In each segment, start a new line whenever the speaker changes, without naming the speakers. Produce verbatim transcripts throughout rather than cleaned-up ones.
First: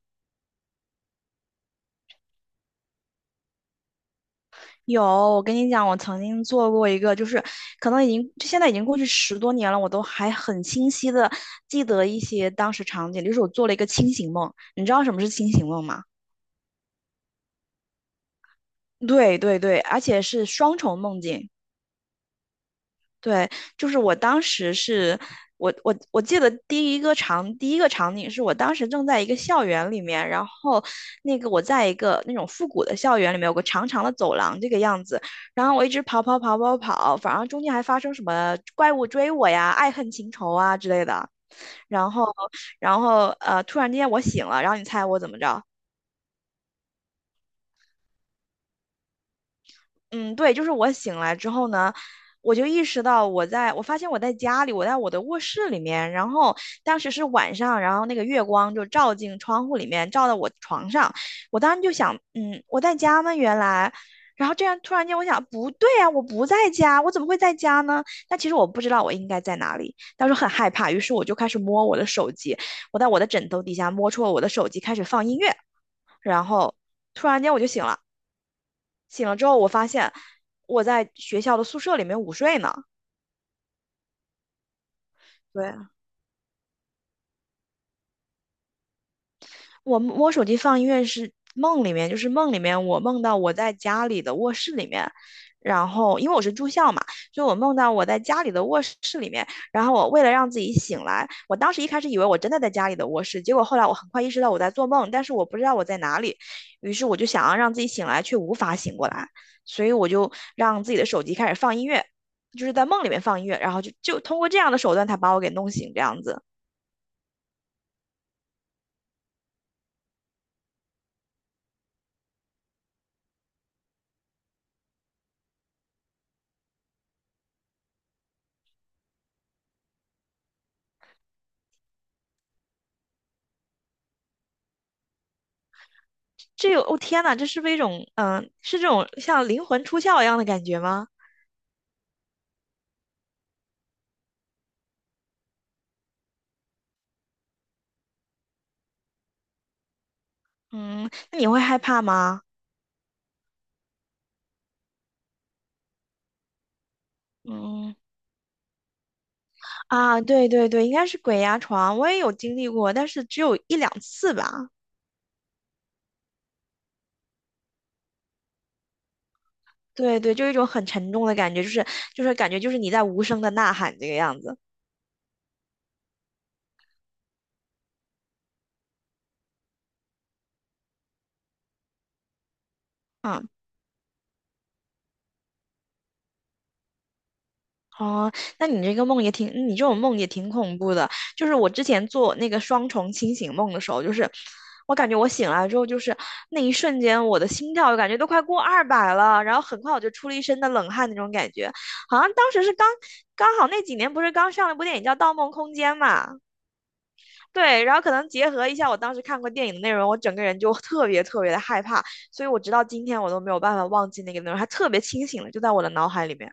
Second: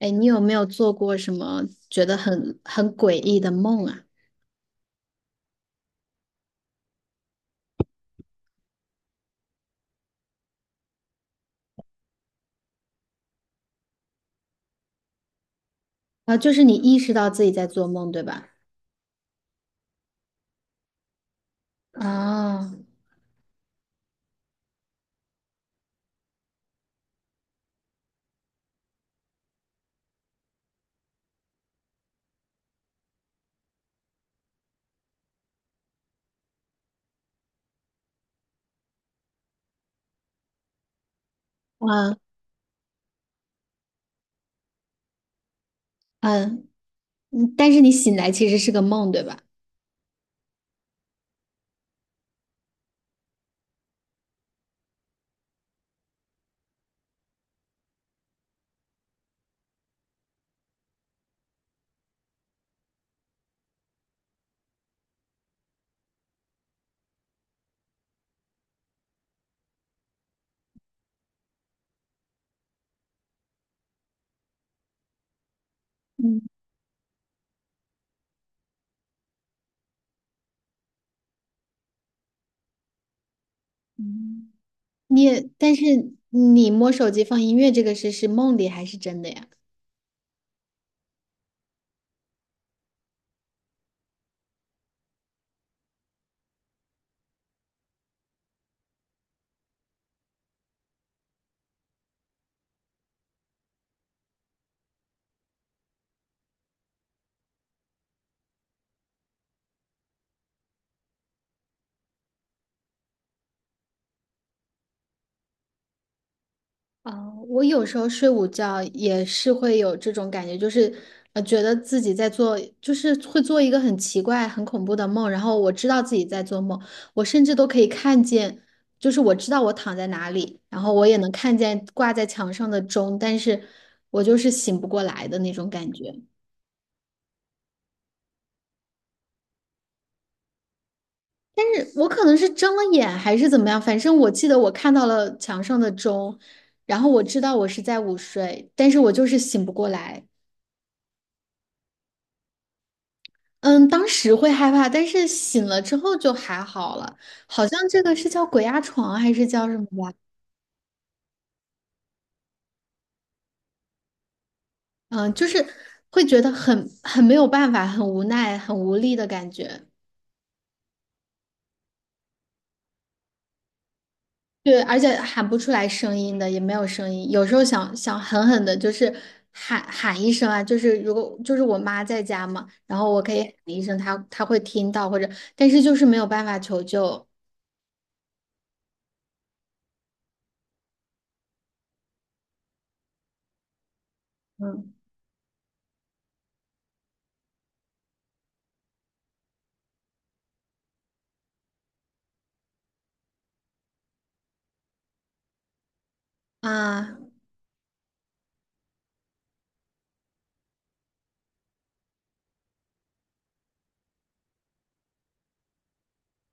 哎，你有没有做过什么觉得很很诡异的梦啊？
有，我跟你讲，我曾经做过一个，就是可能已经就现在已经过去十多年了，我都还很清晰的记得一些当时场景，就是我做了一个清醒梦。你知道什么是清醒梦吗？
啊，就是你意识到自己在做梦，对吧？
对对对，而且是双重梦境。
啊，
对，就是我当时是我我我记得第一个场第一个场景是我当时正在一个校园里面，然后那个我在一个那种复古的校园里面有个长长的走廊这个样子，然后我一直跑跑跑跑跑，反正中间还发生什么怪物追我呀、爱恨情仇啊之类的，然
啊
后然后呃突然之间我醒了，然后你猜我怎么着？
嗯，嗯但是你醒来其实是个梦，对吧？
嗯，对，就是我醒来之后呢，我就意识到我在，我发现我在家里，我在我的卧室里面，然后当时是晚上，然后那个月光就照进窗户里面，照到我床上，我当时就想，嗯，我在家吗？原来，然后这样突然间我想，不对啊，我不在家，我怎么会在家呢？但其实我不知道我应该在哪里，当时很害怕，于是我就开始摸我的手机，我在我的枕头底下摸出了我的手机，开始放音乐，
嗯
然后突然间我就醒了。醒了之后，我发现我在学校的宿舍里面午睡呢。
嗯，你也
对，
但是你摸手机放音乐这个事是梦里还是真的呀？
我我手机放音乐是梦里面，就是梦里面我梦到我在家里的卧室里面，然后因为我是住校嘛，所以我梦到我在家里的卧室里面，然后我为了让自己醒来，我当时一开始以为我真的在家里的卧室，结果后来我很快意识到我在做梦，但是我不知道我在哪里，于是我就想要让自己醒来，却无法醒过来，所以我就让自己的手机开始放音乐，就是在梦里面放音乐，然后就就通过这样的手段才把我给弄醒这样子。
啊，我有时候睡午觉也是会有这种感觉，就是呃，觉得自己在做，就是会做一个很奇怪、很恐怖的梦，然后我知道自己在做梦，我甚至都可以看见，就是我知道我躺在哪里，然后我也能看见挂在墙上的钟，但是我就是醒不过来的那种感觉。
这有，哦天呐，这是不是一种，嗯、是这种像灵魂出窍一样的感觉吗？
但是我可能是睁了眼还是怎么样，反正我记得我看到了墙上的钟，然后我知道我是在午睡，但是我就是醒不过来。
嗯，那你会害怕吗？
嗯，当时会害怕，但是醒了之后就还好了。好像
嗯，
这个是叫鬼压床还是叫什么吧？
啊，对对对，应该是鬼压床，我也有经历过，但是只有一两次吧。
嗯，就是会觉得很很没有办法，很无奈，很无力的感觉。
对对，就一种很沉重的感觉，就是就是感觉就是你在无声的呐喊这个样子。
对，而且喊不出来声音的，也没有声音。有时候想想狠狠的，就是喊喊一声啊，就是如果就是我妈在家嘛，然后我可以
嗯，
喊一声，她她会听到，或者但是就是没有办法求救。
哦，那你这个梦也挺，你这种梦也挺恐怖的。就是我之前做那个双重清醒梦的时候，就是
嗯，
我感觉我醒来之后，就是那一瞬间，我的心跳感觉都快过二百了，然后很快我就出了一身的冷汗那种感觉，好像当时是刚刚好那几年不是刚上了一部电影叫《盗梦空间》嘛，
啊，
对，然后可能结合一下我当时看过电影的内容，我整个人就特别特别的害怕，所以我直到今天我都没有办法忘记那个内容，还特别清醒了，就在我的脑海里面，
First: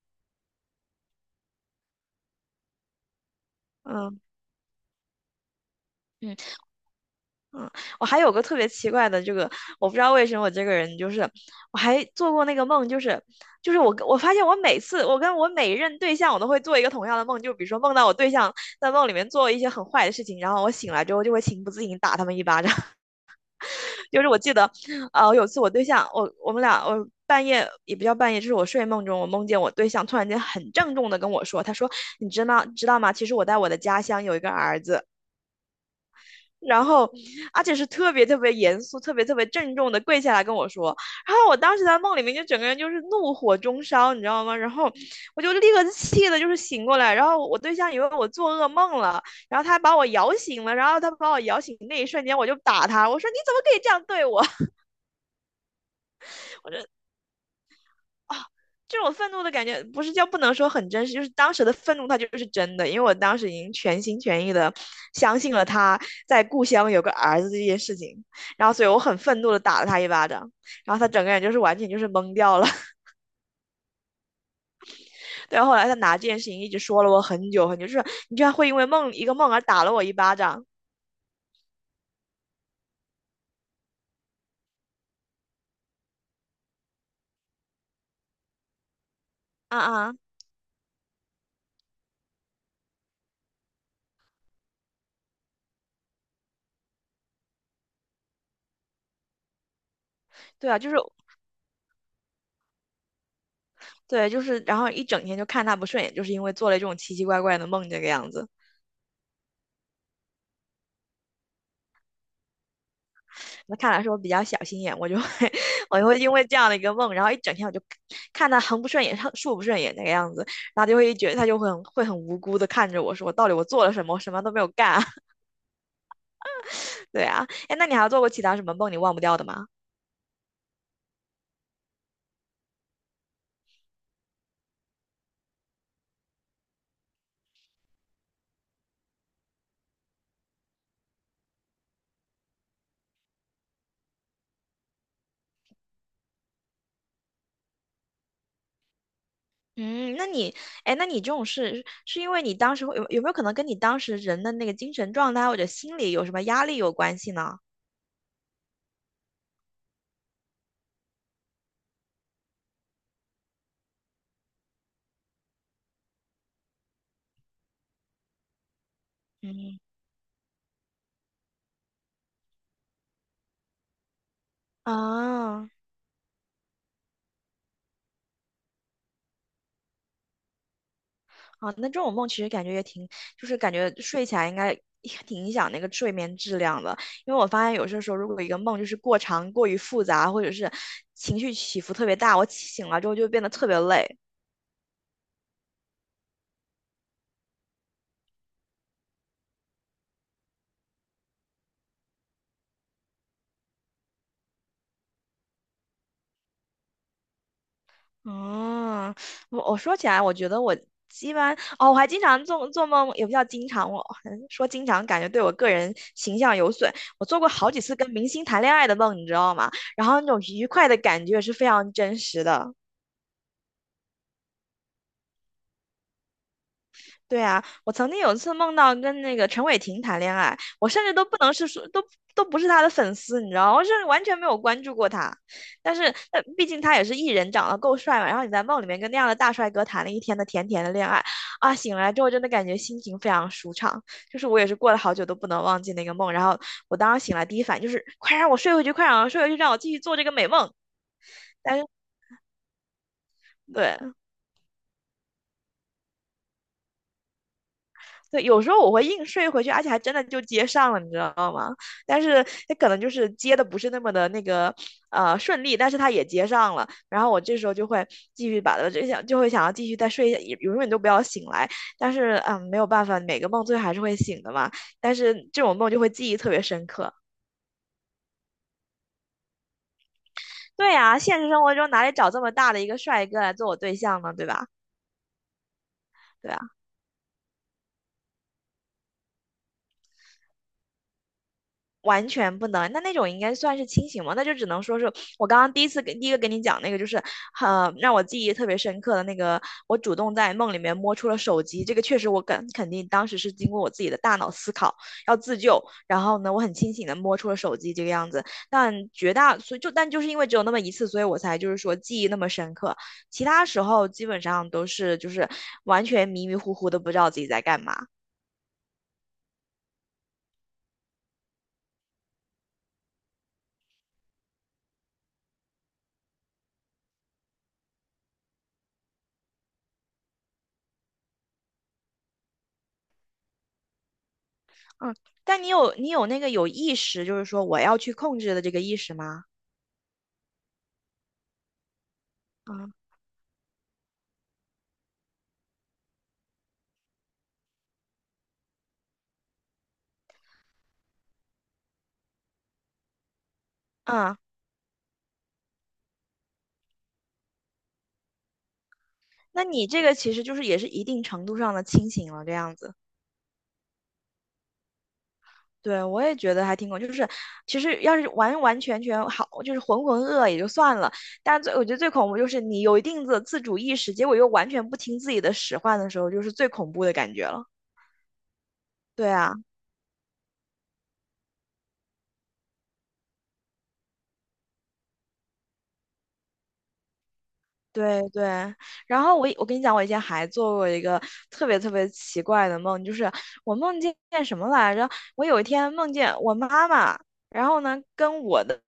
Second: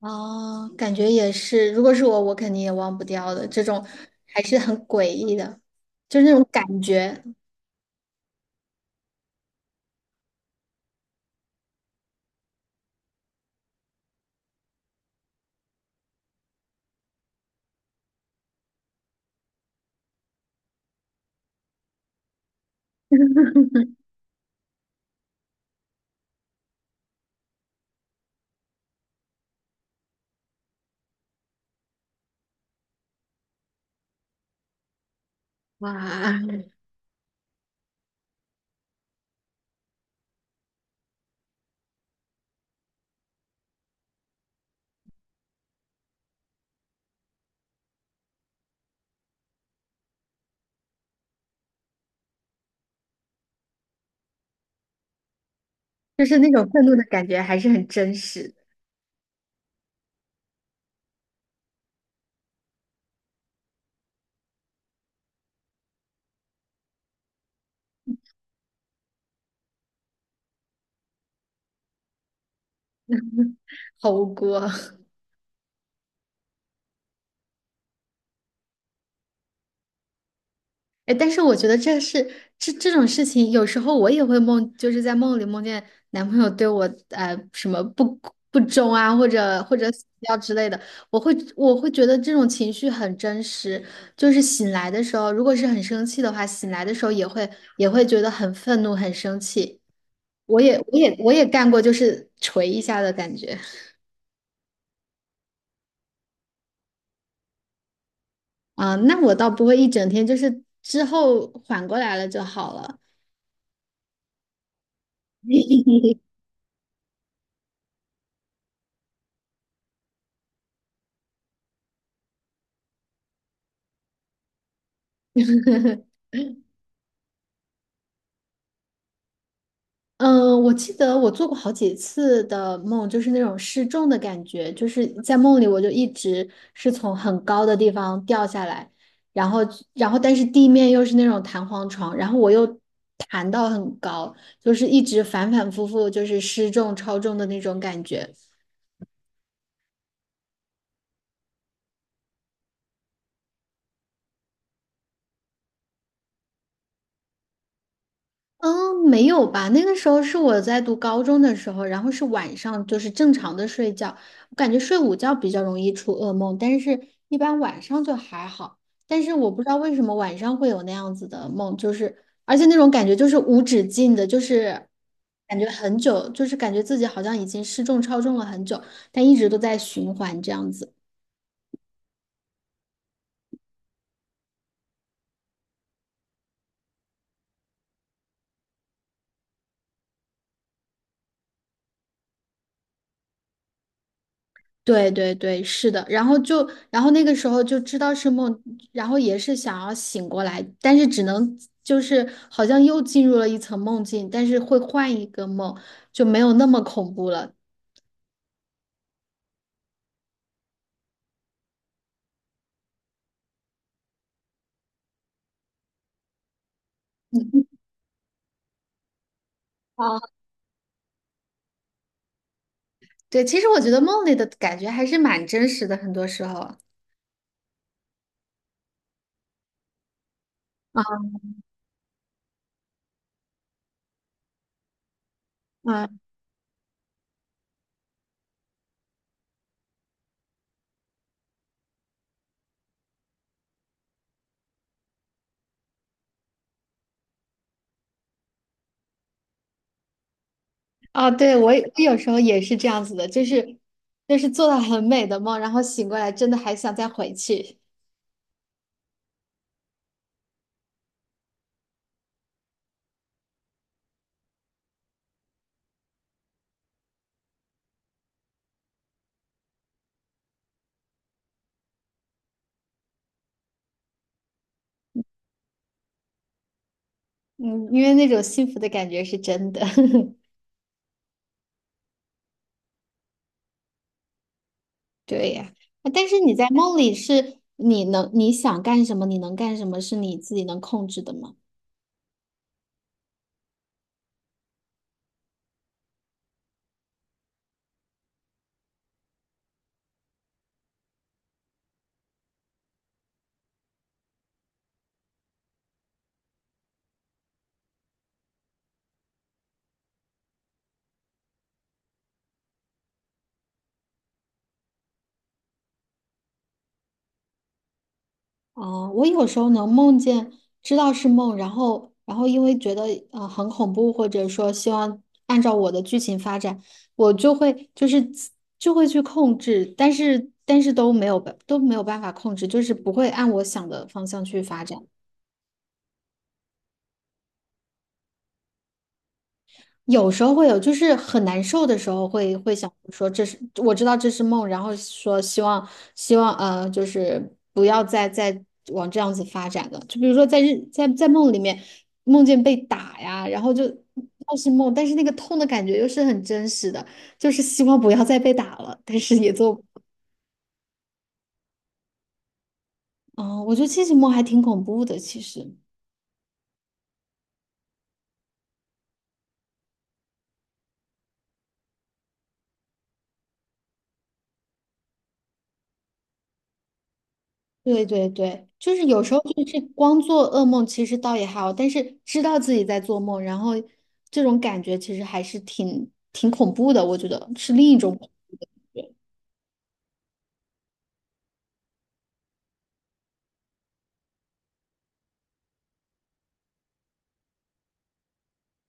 哦，感觉也是，如果是我，我肯定也忘不掉的。这种
嗯。
还是很诡异的，就是那种感觉。
嗯，我还有个特别奇怪的这个，我不知道为什么我这个人就是，我还做过那个梦，就是就是我跟我发现我每次我跟我每一任对象，我都会做一个同样的梦，就比如说梦到我对象在梦里面做一些很坏的事情，然后我醒来之后就会情不自禁打他们一巴掌。就是我记得，呃，有次我对象，我我们俩我。半夜也不叫半夜，就是我睡梦中，我梦见我对象突然间很郑重的跟我说，他说："你知道知道吗？其实我在我的家乡有一个儿子。"
哇，
然后，而且是特别特别严肃、特别特别郑重的跪下来跟我说。然后我当时在梦里面就整个人就是怒火中烧，你知道吗？然后我就立刻气的就是醒过来。然后我对象以为我做噩梦了，然后他把我摇醒了。然后他把我摇醒那一瞬间，我就打他，我说你怎么可以这样对我？
就是那 种
我说
愤怒的感觉，还是很真
啊，
实。
这种愤怒的感觉不是叫不能说很真实，就是当时的愤怒它就是真的，因为我当时已经全心全意的相信了他在故乡有个儿子这件事情，然后所以我很愤怒的打了他一巴掌，然后他整个人就是完全就是懵掉了。
好无辜啊。
对，后来他拿这件事情一直说了我很久很久，就是你居然会因为梦一个梦而打了我一巴掌。
哎，但是我觉得这是这这种事情，有时候我也会梦，就是在梦里梦见男朋友对我呃什么不不忠啊，或者或
啊
者死
啊，
掉之类的，我会我会觉得这种情绪很真实。就是醒来的时候，如果是很生气的话，醒来的时候也会也会觉得很愤怒、很生气。我
对
也
啊，就是
我也我也干过，就是捶一下的感觉。
对，就是，然后一整天就看他不顺眼，就是因为做了这种奇奇怪怪的梦这个样子。
啊，那我倒不会一整天，就是之后缓过来了就好了。
那看来是我比较小心眼，我就会 我就 会因为这样的一个梦，然后一整天我就看他横不顺眼，竖不顺眼那个样子，然后就会觉得他就会很会很无辜的看着我说，到底我做了什么？我什么都没有干啊。对啊，哎，那你还做过其他什么梦你忘不掉的吗？
嗯，我记得我做过好几次的梦，就是那种失重的感觉，就是在梦里我就一直是从很高的地方掉下来，然后然后但是地面又是那种弹簧床，然后我又弹到很高，就是一直反反复复就是失重超重的那种感觉。
嗯，那你，哎，那你这种事是因为你当时会有有没有可能跟你当时人的那个精神状态或者心理有什么压力有关系呢？
嗯，没有吧？那个时候是我在读高中的时候，然后是晚上，就是正常的睡觉。我感觉睡午觉比较容易出噩梦，但是一般晚上就还好。但是我不知道
嗯
为什么晚上会有那样子的梦，就是而且那种感觉就是无止境的，就是感觉
啊。
很久，就是感觉自己好像已经失重超重了很久，但一直都在循环这样子。
啊，那这种梦其实感觉也挺，就是感觉睡起来应该也挺影响那个睡眠质量的。因为我发现有些时候，如果一个梦就是过长、过于复杂，或者是情绪起伏特别大，我起醒了之后就变得特别累。
对对对，是的，然后就，然后那个时候就知道是梦，然后也是想要醒过来，但是只能就是好像又进入了一层梦境，但是会换一个梦，就没有那么恐怖了。
嗯，我我说起来，我觉得我一般哦，我还经常做做梦，也不叫经常，我嗯说经常感觉对我个人形象有损。我做过
嗯，
好几次跟明星谈恋爱的梦，你知道吗？然
啊，
后那种愉快的感觉是非常真实的。
对，其实我觉得梦里的感觉还是蛮真实的，很多时候。
对啊，我曾经有一次梦到跟那个陈伟霆谈恋爱，我甚至
啊
都不能是说，都都不是他的粉丝，你知道吗，我甚至完全没有关注过他。但是，
啊
呃毕竟他也是艺人，长得够帅嘛。然后你在梦里面跟那样的大帅哥谈了一天的甜甜的恋爱，啊，醒来之后真的感觉心情非常舒畅。就是我也是过了好久都不能忘记那个梦。然后我当时醒来第一反应就是，快让我睡回去，快让我睡回去，让我继续做这个美梦。
啊！对，我
但
也
是，
我有时候也是这样子的，就是
对。
就是做到很美的梦，然后醒过来真的还想再回去。
对，有时候我会硬睡回去，而且还真的就接上了，你知道吗？但是他可能就是接的不是那么的那个呃顺利，但是他也接上了。然后我这时候就会继续把它就想就会想要继续再睡一下，也永远都不要醒来。但是嗯，没有办法，每个梦最后还是会醒的嘛。但是这种梦就会记忆特别深刻。
嗯，因为那种幸福的感觉是真的。
对呀，现实生活中哪里找这么大的一个帅哥来做我对象呢？对吧？
对呀，啊但是你
对。
在梦里是你能你想干什么，你能干什么是你自己能控制的吗？
完全不能，那那种应该算是清醒吗？那就只能说是我刚刚第一次给第一个跟你讲那个，就是呃让我记忆特别深刻的那个，我主动在梦里面摸出了手机，这个确实我肯肯定当时是经过我自己的大脑思考要自救，然后呢我很清醒的摸出了手机这个样子，但绝大所以就但就是因为只有那么一次，所以我才就是说记忆那么深刻，其他时候基本上都是就是完全迷迷糊糊的不知道自己在干嘛。
哦，我有时候能梦见知道是梦，然后然后因为觉得呃很恐怖，或者说希望按照我的剧情发展，我就会就是自就会去控制，但是但是都没有办都没有办法控制，就是不会按我想的方向去发展。
嗯，但你有你有那个有意识，就是说我要去控制的这个意识吗？
有时候会有，就是很难受的时候会会想
嗯，
说这是我知道这是梦，然后说希望希望呃就是不要再再往这样子发展了。就比如说在日在在梦里面梦见被打呀，然后就
嗯，
倒是梦，但是那个痛的感觉又是很真实的，就是希望不要再被打了，但是也
那
做
你
不
这个其实就是也是一定程度上的清醒了，这样子。
嗯，我觉得清醒梦还挺恐怖的，其实。
对，我也觉得还挺恐，就是其实要是完完全全好，就是浑浑噩噩也就算了，但最我觉得最恐怖就是你有一定的自主意识，结果又完全不听自己的使唤的时候，就是最恐怖的感觉了。
对对对，就是有
对
时候
啊。
就是光做噩梦，其实倒也还好，但是知道自己在做梦，然后这种感觉其实还是挺挺恐怖的，我觉得是另一种
对
恐
对，
怖的感觉。
然后我我跟你讲，我以前还做过一个特别特别奇怪的梦，就是我梦见什么来着？我有一天梦见我妈妈，然后呢跟我的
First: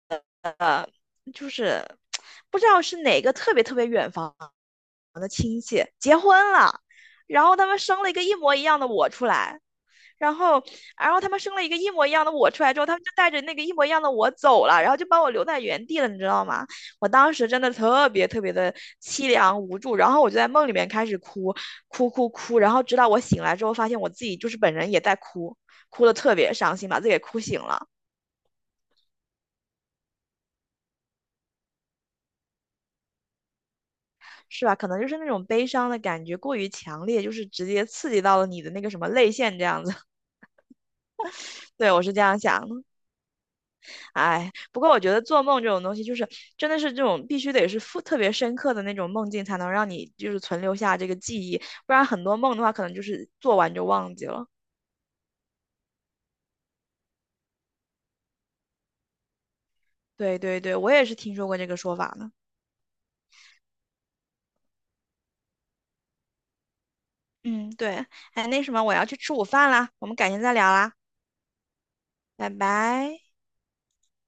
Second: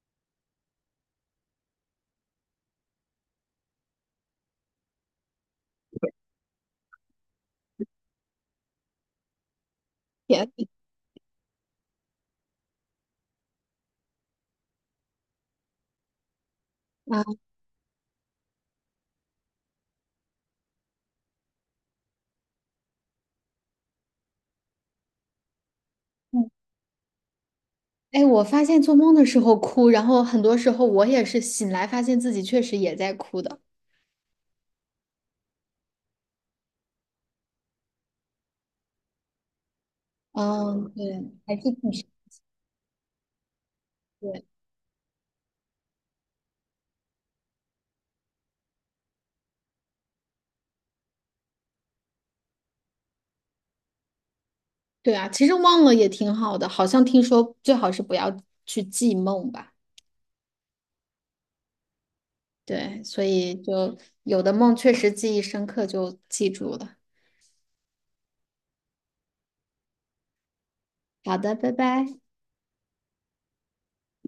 呃就是不知道是哪个特别特别远房的亲戚结婚了，然后他们生了一个一模一样的我出来。然
天
后，然后，他们生了一个一模一样的我出来之后，他们就带着那个一模一样的我走了，然后就把我留在原地了，你知道吗？我
啊，
当时真的特别特别的凄凉无助，然后我就在梦里面开始哭，哭哭哭，然后直到我醒来之后，发现我自己就是本人也在哭，哭的特
嗯
别伤心，把自己给哭醒了，
哎，我发现做梦的时候哭，然后很多时候我也是醒来发现自己确实也在哭的。
是吧？可能就是那种悲伤的感觉过于强烈，就是直接刺激到了你的那个什么泪腺这样子。
嗯，对，还是挺
对，我是这样想的。哎，
对
不过我觉得做梦这种东西，就是真的是这种必须得是复特别深刻的那种梦境，才能让你就是存留下这个记忆，不然很多梦的话，可能就是做完就忘记了。
对啊，其实忘了也挺好的，好像听说最好是不要去记梦吧。
对对对，我也是听说过这个说法呢。
对，所以就有的梦确实记忆深刻，就记住了。
嗯，对，哎，那什么，我要去吃午饭啦，我们改天再聊啦，
好的，拜拜。
拜拜。